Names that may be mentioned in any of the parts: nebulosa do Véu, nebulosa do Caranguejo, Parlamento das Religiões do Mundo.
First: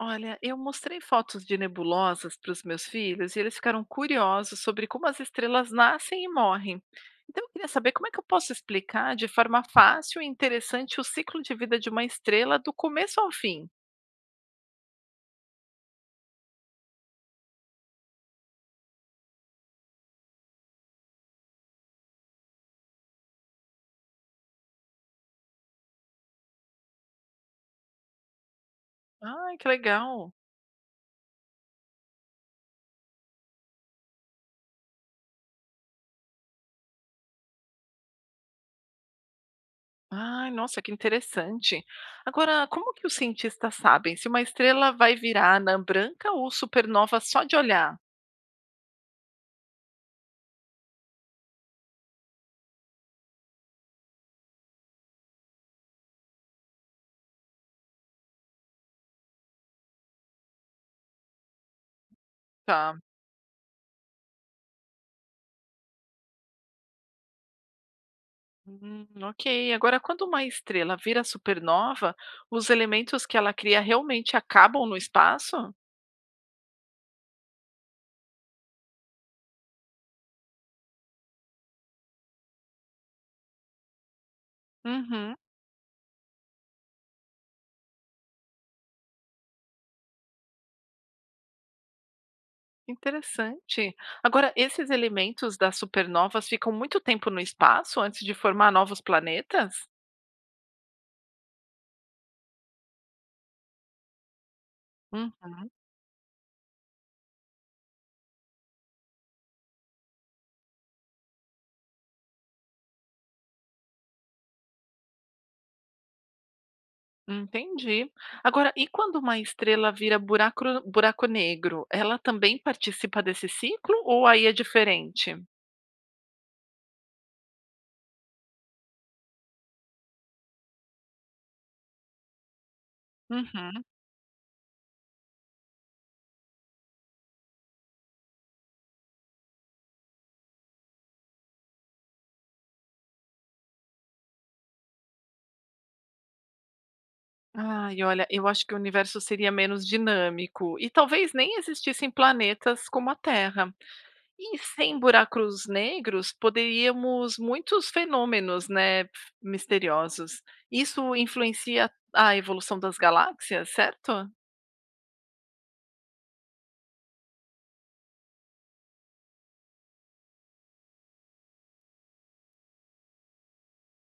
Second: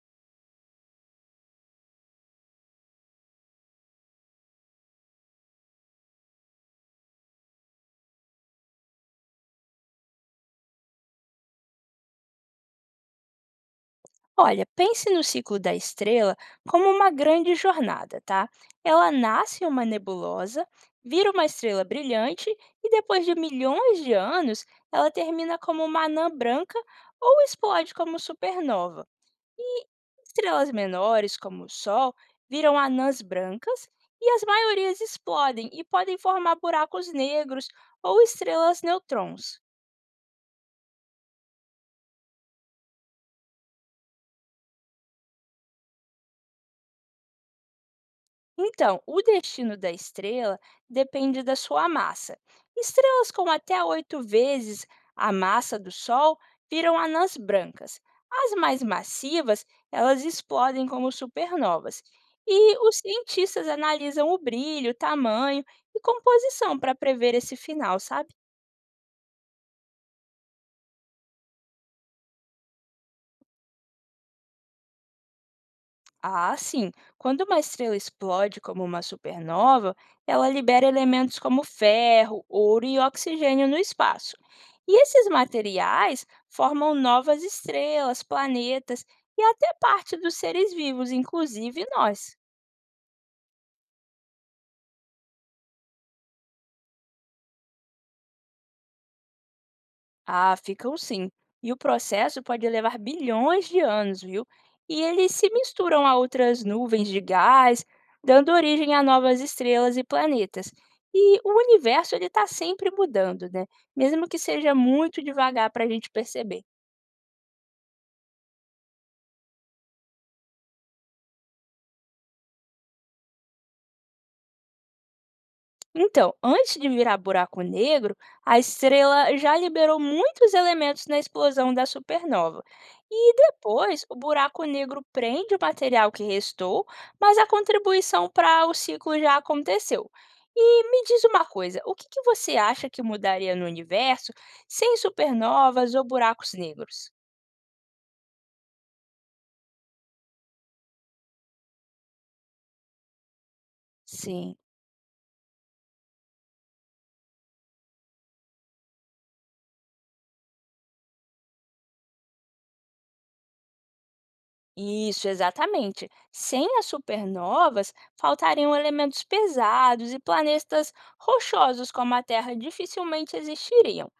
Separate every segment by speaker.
Speaker 1: Olha, eu mostrei fotos de nebulosas para os meus filhos e eles ficaram curiosos sobre como as estrelas nascem e morrem. Então, eu queria saber como é que eu posso explicar de forma fácil e interessante o ciclo de vida de uma estrela do começo ao fim.
Speaker 2: Olha, pense no ciclo da estrela como uma grande jornada, tá? Ela nasce em uma nebulosa, vira uma estrela brilhante e depois de milhões de anos, ela termina como uma anã branca ou explode como supernova.
Speaker 1: Ai, que
Speaker 2: E
Speaker 1: legal!
Speaker 2: estrelas menores, como o Sol, viram anãs brancas e as maiorias explodem e podem formar buracos negros ou estrelas neutrons.
Speaker 1: Ai, nossa, que interessante. Agora, como que os cientistas sabem se uma estrela vai virar anã branca ou supernova só de olhar?
Speaker 2: Então, o destino da estrela depende da sua massa. Estrelas com até oito vezes a massa do Sol viram anãs brancas. As mais massivas, elas explodem como supernovas. E os
Speaker 1: Tá.
Speaker 2: cientistas analisam o brilho, tamanho e composição para prever esse final, sabe?
Speaker 1: Ok. Agora, quando uma estrela vira supernova, os elementos que ela cria realmente acabam no espaço?
Speaker 2: Ah, sim. Quando uma estrela explode como uma supernova, ela libera elementos como ferro, ouro e oxigênio no espaço. E esses
Speaker 1: Uhum,
Speaker 2: materiais formam novas estrelas, planetas e até parte dos seres vivos, inclusive nós.
Speaker 1: interessante. Agora, esses elementos das supernovas ficam muito tempo no espaço antes de formar novos planetas?
Speaker 2: Ah, ficam sim. E o processo pode levar bilhões de anos, viu? E
Speaker 1: Uhum.
Speaker 2: eles se misturam a outras nuvens de gás, dando origem a novas estrelas e planetas. E o universo ele está sempre mudando, né? Mesmo que seja muito devagar para a gente perceber.
Speaker 1: Entendi. Agora, e quando uma estrela vira buracro buraco negro, ela também participa desse ciclo ou aí é diferente?
Speaker 2: Então, antes de virar buraco negro, a estrela já liberou muitos elementos na explosão da supernova. E
Speaker 1: Uhum.
Speaker 2: depois, o buraco negro prende o material que restou, mas a contribuição para o ciclo já aconteceu. E me diz uma coisa, o que, que você acha que mudaria no universo sem supernovas ou buracos negros?
Speaker 1: Ai, olha, eu acho que o universo seria menos dinâmico e talvez nem existissem planetas como a Terra.
Speaker 2: Sim.
Speaker 1: E sem buracos negros, poderíamos muitos fenômenos, né, misteriosos. Isso influencia a evolução das galáxias, certo?
Speaker 2: Isso, exatamente. Sem as supernovas, faltariam elementos pesados e planetas rochosos como a Terra dificilmente existiriam.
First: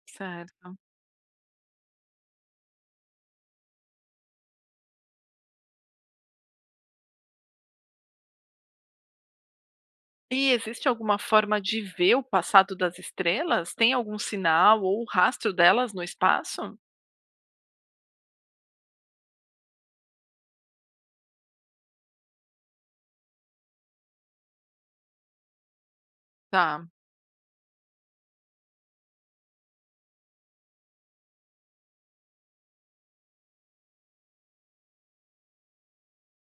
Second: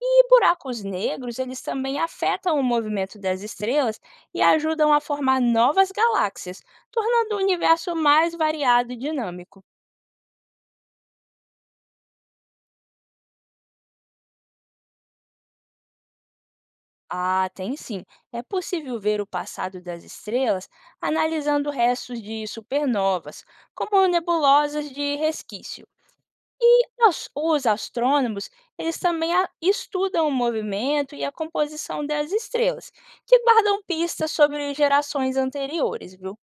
Speaker 2: E
Speaker 1: Certo.
Speaker 2: buracos negros, eles também afetam o movimento das estrelas e ajudam a formar novas galáxias, tornando o universo mais variado e dinâmico.
Speaker 1: E existe alguma forma de ver o passado das estrelas? Tem algum sinal ou rastro delas no espaço?
Speaker 2: Ah, tem sim. É possível ver o passado das estrelas analisando restos de supernovas, como nebulosas de resquício.
Speaker 1: Tá.
Speaker 2: E os astrônomos, eles também a estudam o movimento e a composição das estrelas, que guardam pistas sobre gerações anteriores, viu?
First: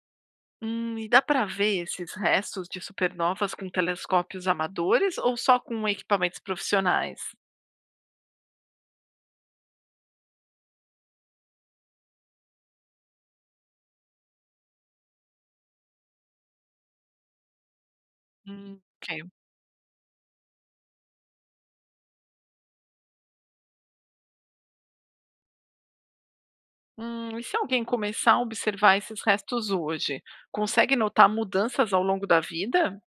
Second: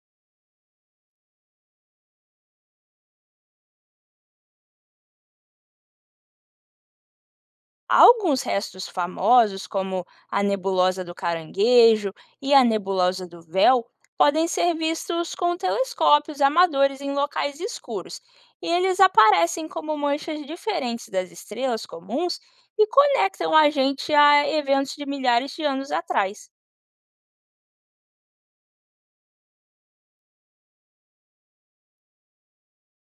Speaker 1: E dá para ver esses restos de supernovas com telescópios amadores ou só com equipamentos profissionais?
Speaker 2: Alguns restos famosos, como a nebulosa do Caranguejo e a nebulosa do Véu, podem ser vistos com telescópios amadores em locais escuros, e eles
Speaker 1: Ok.
Speaker 2: aparecem como manchas diferentes das estrelas comuns e conectam a gente a eventos de milhares de anos atrás.
Speaker 1: E se alguém começar a observar esses restos hoje, consegue notar mudanças ao longo da vida?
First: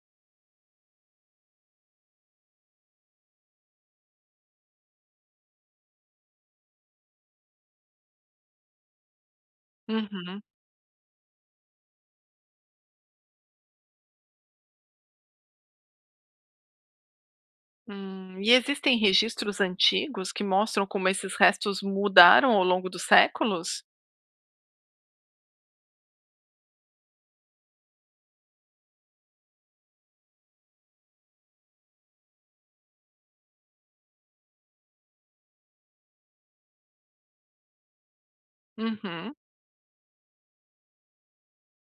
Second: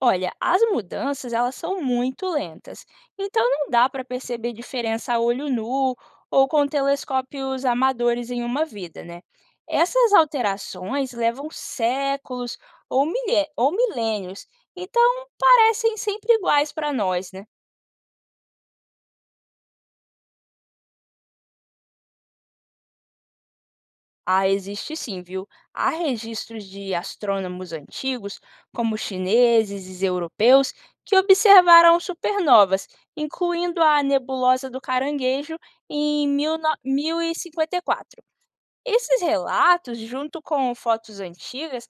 Speaker 2: Olha, as mudanças elas são muito lentas, então não dá para perceber diferença a olho nu ou com telescópios amadores em uma vida, né? Essas
Speaker 1: Uhum.
Speaker 2: alterações levam séculos ou milênios, então parecem sempre iguais para nós, né?
Speaker 1: E existem registros antigos que mostram como esses restos mudaram ao longo dos séculos?
Speaker 2: Ah, existe sim, viu? Há registros de astrônomos antigos, como chineses e europeus, que observaram supernovas, incluindo a nebulosa do Caranguejo em 19 1054. Esses
Speaker 1: Uhum.
Speaker 2: relatos, junto com fotos antigas,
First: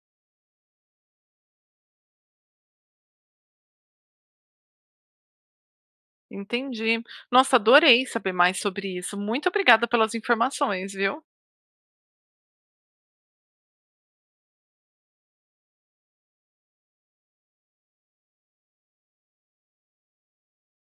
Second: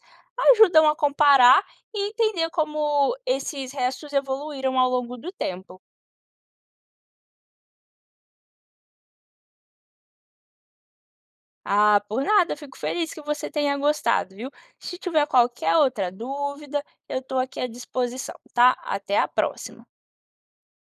Speaker 2: ajudam a comparar e entender como esses restos evoluíram ao longo do tempo.
Speaker 1: Entendi. Nossa, adorei saber mais sobre isso. Muito obrigada pelas informações, viu?
Speaker 2: Ah, por nada, fico feliz que você tenha gostado, viu? Se tiver qualquer outra dúvida, eu estou aqui à disposição, tá? Até a próxima!